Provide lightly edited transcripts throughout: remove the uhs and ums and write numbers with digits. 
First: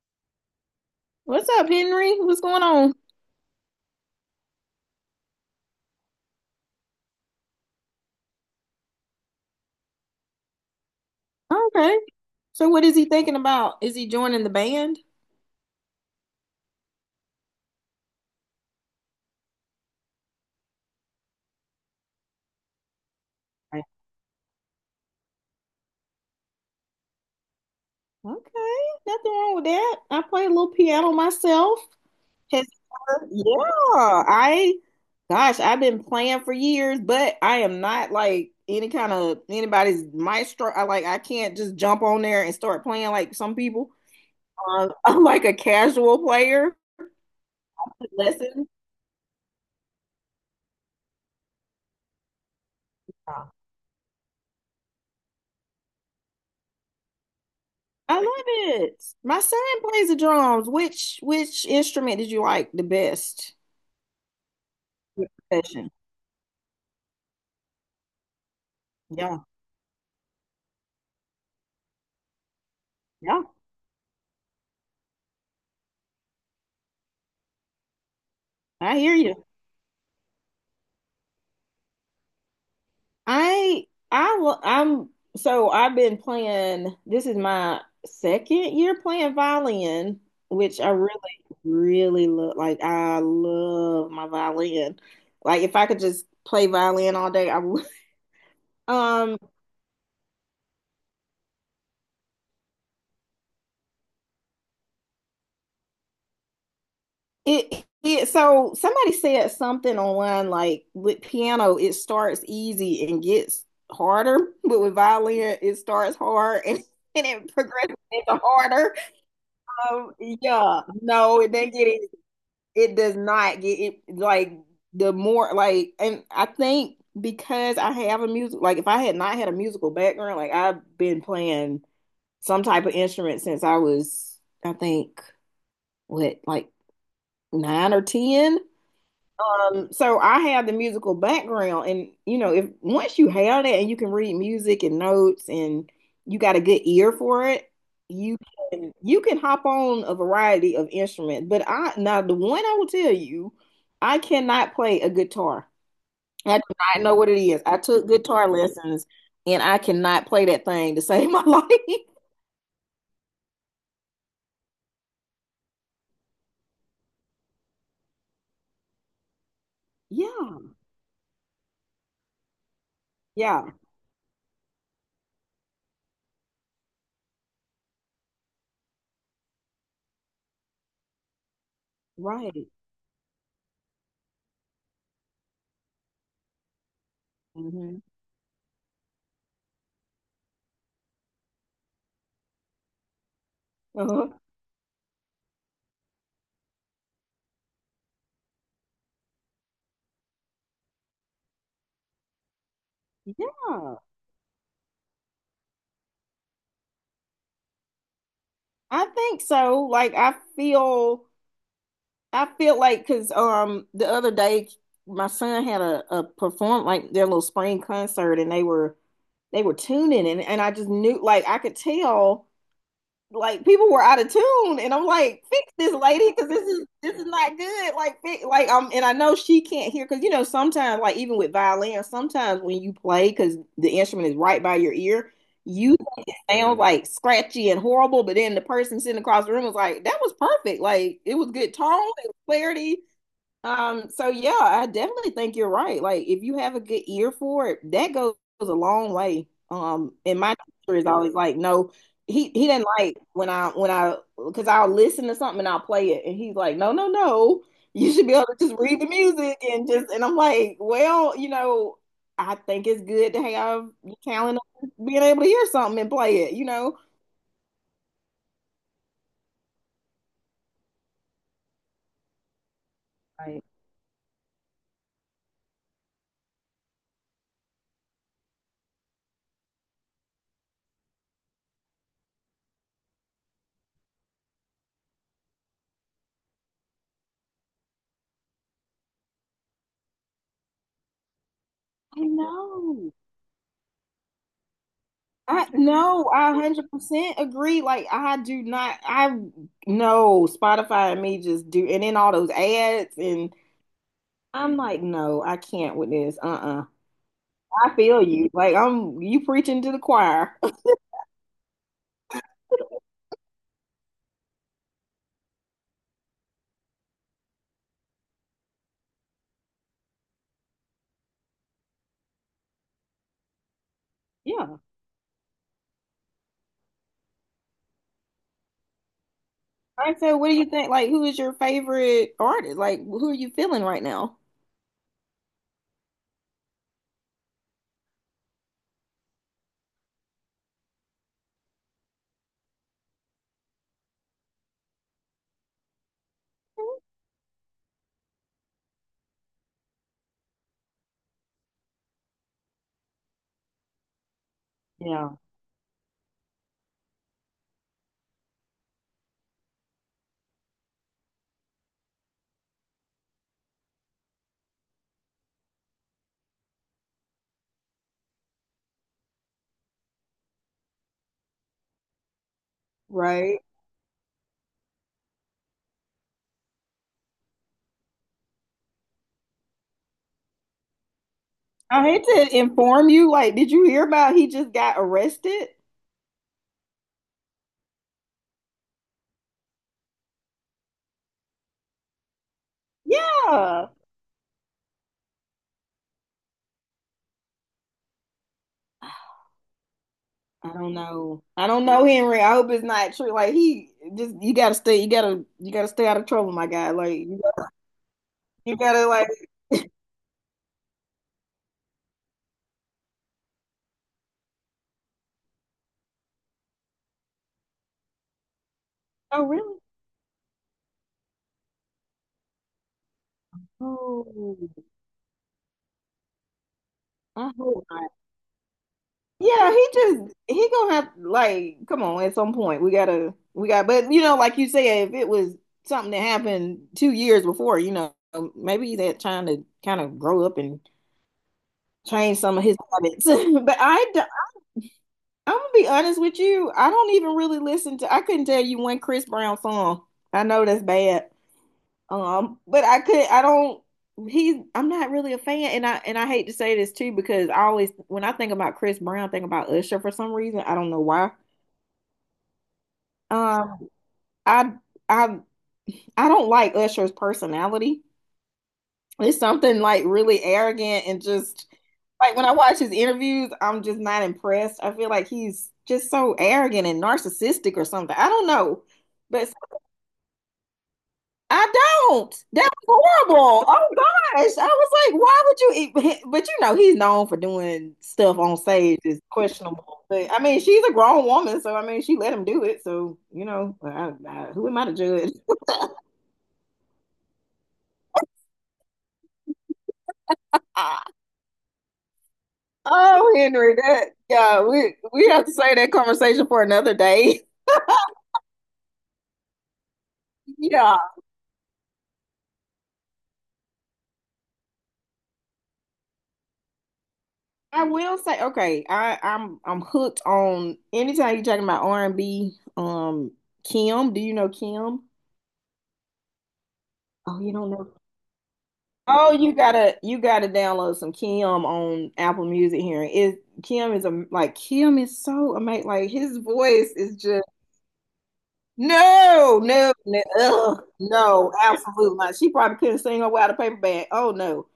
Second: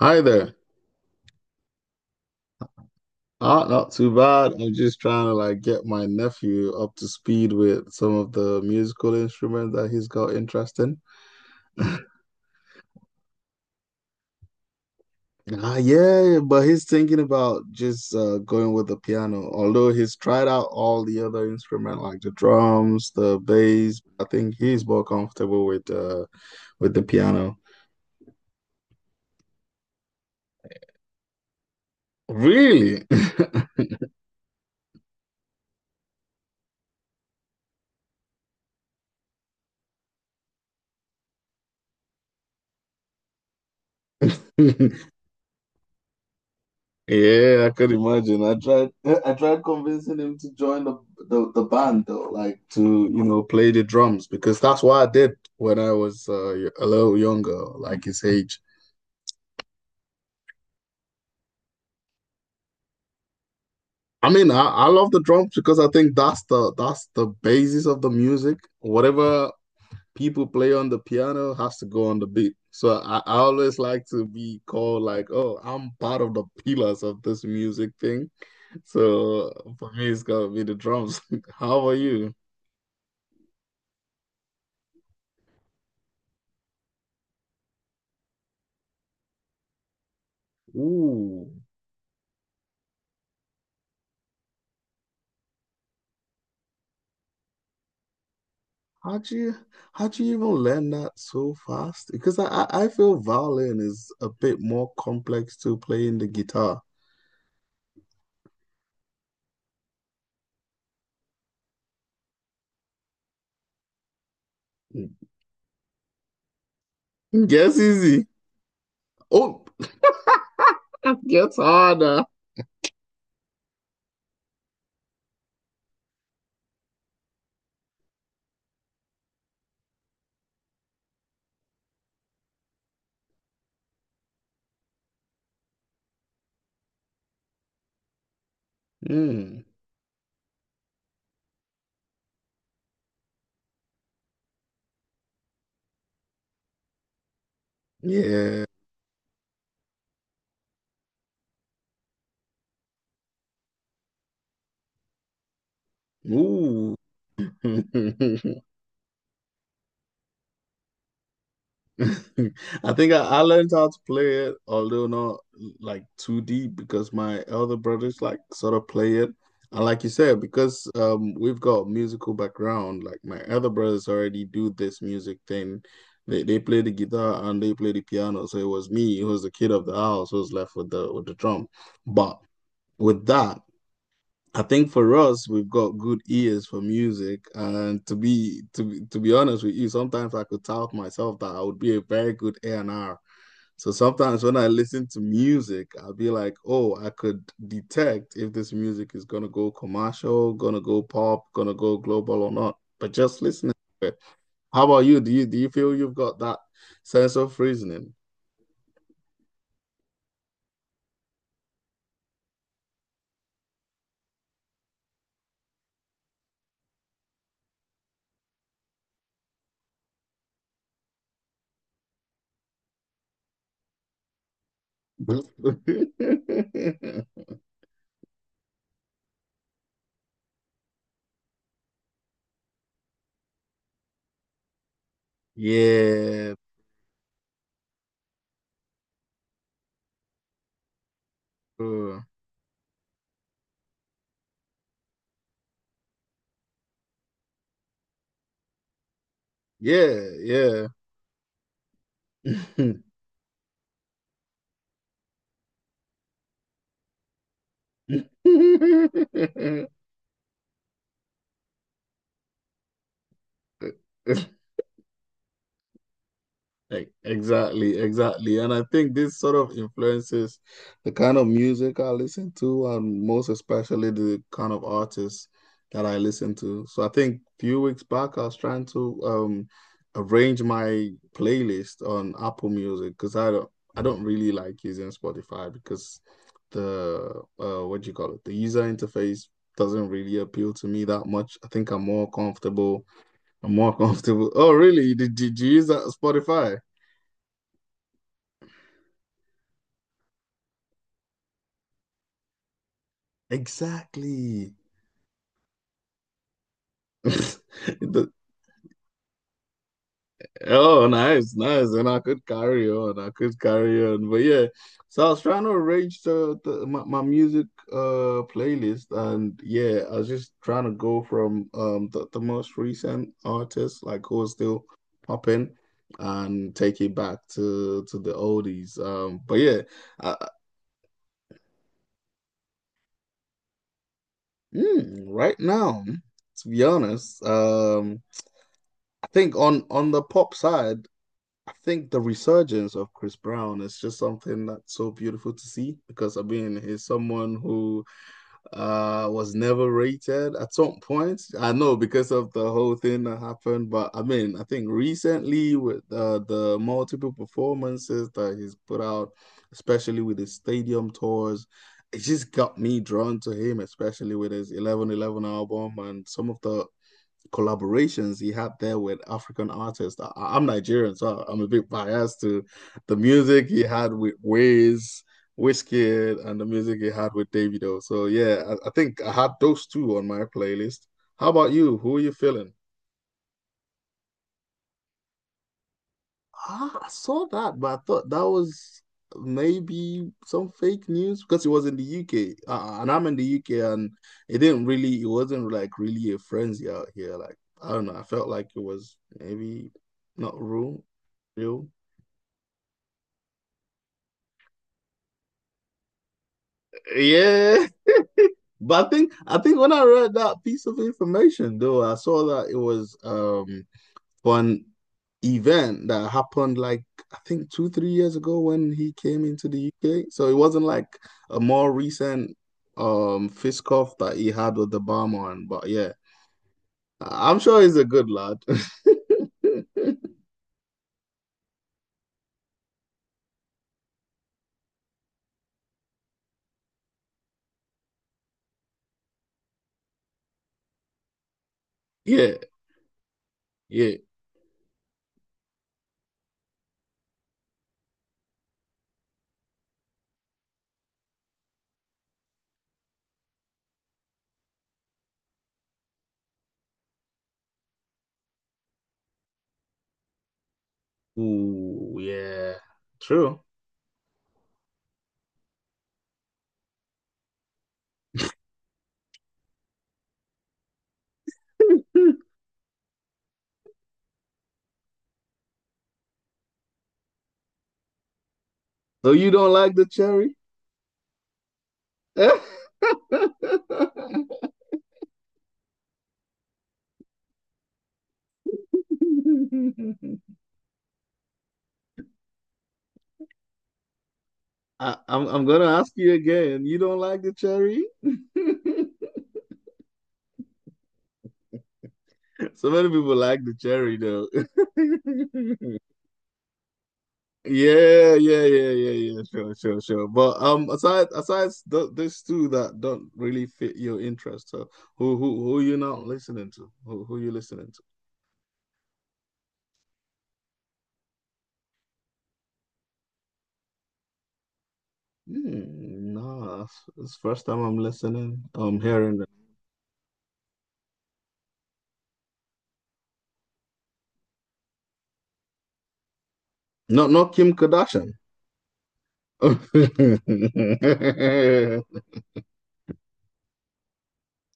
Hi there. What's up, Henry? What's going on? Not too bad. I'm just trying to like get my nephew up to speed with some of the musical instruments that he's got interest in. Okay. So what is he thinking about? Is he joining the band? Yeah, but he's thinking about just going with the piano. Although he's tried out all the other instruments, like the drums, the Right. bass. I think he's more comfortable with the piano. Okay, nothing wrong with that. I play a little piano myself. Has Really? Yeah, I gosh, I've been playing for years, but I am not like any kind of anybody's maestro. I can't just jump on there and start playing like some people. I'm like a casual player. Yeah, I could imagine. I Lessons. tried I tried convincing him to join the band though, like to, play the drums because that's what I did when I was a little younger, like I his age. love it. My son plays the drums. Which instrument did you like the best? I mean, I love the Your drums because I profession. think that's the basis of the music. Yeah, Whatever people play on the piano has to go on the beat. So I yeah. always like to be called like, oh, I'm part of the pillars of this music thing. I hear you. So for me, it's gotta be the drums. How are you? I lo- I'm so I've been playing. This is my second year playing violin, which I really Ooh, really love. Like I love my violin. Like if I could just play violin all day, I would. how'd Um, you how'd you even learn that so fast? Because I feel violin is a bit more complex to playing the guitar. it so somebody said something online, like with piano it starts easy and gets harder, but with violin it starts hard and Mm. it Guess progresses easy. into harder. Oh, Yeah, no, it gets doesn't get it. harder. It does not get it, like the more like, and I think because I have a music, like if I had not had a musical background, like I've been playing some type of instrument since I was, I think, what, like nine or ten. Mm. So I have the musical background, and you know, if once you have that and you can read music and notes, and you got a good ear for it, you Yeah. you can hop on a variety of instruments. But I, now the one I will tell you, I cannot play a guitar. I do Ooh. not know what it is. I took guitar lessons, and I cannot play that thing to save my life. I think I learned how to play it, although not like too deep, because my elder brothers like sort of play it. And like you said, Yeah, because we've got musical background, like my yeah, elder brothers already do this music thing. They play the guitar and they play the piano. So it was me, who was the kid of the house, who was left with the drum. But right. with that, I think for us, we've got good ears for music, Hmm. and to be honest with you, sometimes I could tell myself that I would be a very good A&R. So Uh-huh. sometimes when I listen to music, I'll be like, oh, I could detect if this music is gonna go commercial, gonna go pop, gonna go global or not. But just listening Yeah, to it. How about you? Do you feel you've got that sense of reasoning? I think so. Like I feel. I feel like, because the other day my son had a perform, like their little spring concert, and they were tuning, and I just knew, like I could tell like people were out of tune, and I'm like, fix this, lady, because this is not good, like fix, and I know she can't hear, because, you know, sometimes, like even with violin, sometimes when you play, because the instrument is right by your ear, you Yeah, sound like scratchy and horrible, but then the person sitting across the room was like, that was perfect, like it was good tone bro. and clarity. So yeah, I definitely think you're right. Like if you have a good ear for it, that goes a long way. And my Yeah, teacher is always like, no, he yeah. he didn't like when I because I'll listen to something and I'll play it, and he's like, no, no, no, you should be able to just read the music and just, and I'm like, well, you know, I think it's good to have your talent of being able to hear something and play it. Exactly, exactly. And I think this sort of influences the kind of music I listen to, and most Right. especially the kind of artists that I listen to. So I think a few weeks back, I was trying to arrange my playlist on Apple Music because I don't really like using Spotify because the what do you call it? The user interface doesn't really appeal to me that much. I think I'm I more comfortable. know. I'm more comfortable. Oh, really? Did I you use that No, I Spotify? 100% agree. Like I do not. I No, Spotify and me just do, and then all those ads, and Exactly. I'm like, no, I can't with this. Uh-uh. I feel The- you. Like, I'm, you preaching to the choir. oh, nice, nice. And I could carry on. I could carry on. But yeah, so I was trying to arrange my music playlist, and yeah, I was just trying to go from the most recent artists like who are Yeah. still popping, and take it back to the oldies. But yeah, I I, So I- what do you think? Like who is your favorite artist? Like who are you feeling right now? Right now, to be honest, I think on the pop side. I think the resurgence of Chris Brown is just something that's so beautiful to see because I mean he's someone who was never rated at some point. I know because of the whole thing that happened, but I mean I think Yeah. recently with the multiple performances that he's put out, especially with his stadium tours, it just got me drawn to him, especially with his 1111 album and some of the collaborations he had there with African artists. I am Nigerian, so I'm a bit biased to the Right. music he had with Wizkid, and the music he had with Davido. So yeah, I think I had those two on my playlist. How about you? I Who are hate you to feeling? inform you, like, did you hear about, he just got arrested? Ah, I saw that, but I thought that was maybe some fake news because it was in the UK, and I'm in the UK, Yeah. and it didn't really, it wasn't like really a frenzy out here. Like I don't know, I felt like it was maybe not I don't know. I don't real. know, Henry. I hope it's not true. Like he just you gotta stay out of trouble, my guy. Like Yeah, you but gotta I like think I think when I read that piece of information, though, I saw that it was one event that happened like I think 2, 3 years ago when he came Oh into really? the UK. So it wasn't like a more recent fist cuff that he Oh, had with the barman. But yeah, I- I am sure hope he's a not. good lad. Yeah, he gonna have, like, come on at some point. We gotta we got but, you know, like you said, if it was something that happened 2 years before, you know, maybe he's trying to kind of grow up and change Yeah, some of his habits. Yeah. I'm gonna be honest with you. I don't even really listen to. I couldn't tell you one Chris Brown song. I know that's bad. But I could. I don't. He's. I'm not really a fan, and I hate to say this too, because I always, when I think about Chris Brown, I think about Usher for some reason. I don't know why. Ooh, yeah. True. Um, I I I don't like Usher's personality. It's something, like, really arrogant and just, like when I watch his interviews, I'm just not impressed. I feel like he's just so arrogant and narcissistic or something. I don't know. So But you don't like the cherry? I don't. I, That was horrible. Oh gosh. I was like, why would you eat? But, you know, he's known for doing stuff on stage is questionable. But I mean, she's a grown woman, so I mean, she let him do it. So, you know, I, who am I to I'm judge? I'm gonna ask you again. You don't like the cherry? So many people Oh, like the Henry, that cherry though. yeah, we have to save that conversation for another day. Yeah, yeah, yeah, yeah, yeah. Sure, sure, sure. But Yeah, aside aside th these two that don't really fit your interest, so who you not listening to? Who you I listening to? will say, okay. I'm hooked on anytime you're talking about R and B. Kim, do you know Kim? Hmm, nah, it's Oh, you first don't time know. I'm listening. I'm Oh, hearing that. you gotta download some Kim on Apple Music here. It Kim is a like Kim is so amazing. Like his voice is No, just not Kim Kardashian. no, no, no, ugh, no, absolutely not. She probably couldn't sing her way out of paper bag. Oh no,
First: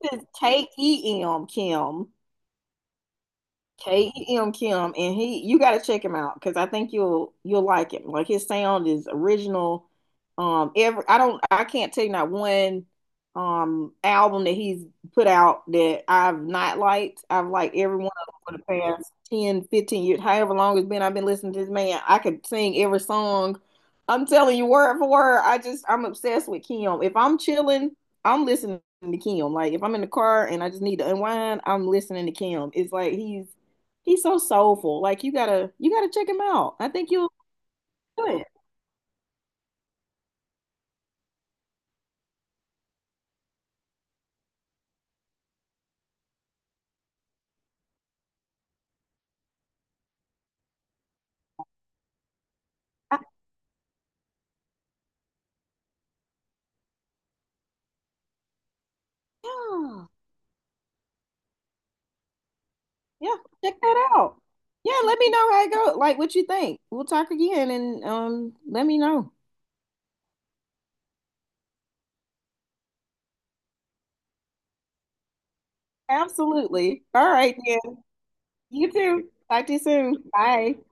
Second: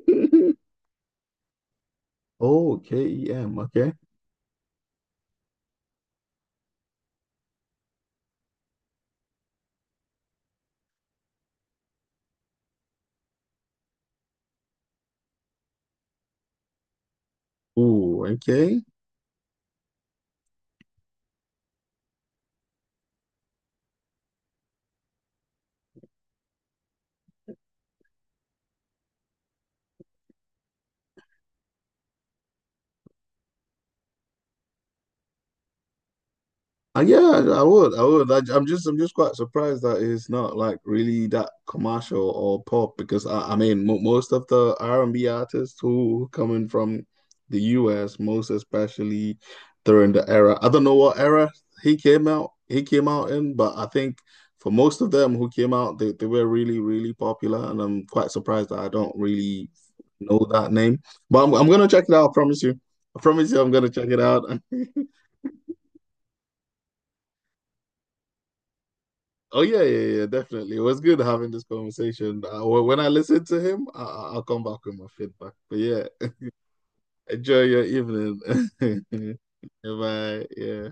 it's KEM, Kim. Oh, KEM. Okay. KEM, Kim, and he you got to check him out, because I think you'll like him. Like his sound is original. Every I don't I can't tell you not one album that he's put out that I've not liked. I've liked every one Ooh, of them for okay. the past 10, 15 years, however long it's been. I've been listening to this man. I could sing every song. I'm telling you, word for word. I'm obsessed with Kim. If I'm chilling, I'm listening to Kim. Like if I'm in the car and I just need to unwind, I'm listening to Kim. It's like he's so soulful. Like you gotta check him out. I think Yeah, you'll I would. I do would. It. I'm just quite surprised that it's not like really that commercial or pop because I mean, mo most of the R&B artists who coming from the US, most especially during the era. I don't know what era he came I- out in, but I think for most of them who came out, they were really, really popular, and I'm quite surprised that I don't really yeah, know that name. But I'm gonna check it out. I promise you. I yeah. promise you, I'm Check gonna check that it out. out. Yeah, let me know how it goes. Like what you think. We'll talk again, and let me know. Oh yeah, yeah, yeah, definitely. It was good having this conversation. When I listen to him, I'll come back with my feedback. But yeah, Absolutely. All right enjoy your then. evening. You too. Talk to you soon. Bye. Bye. Yeah.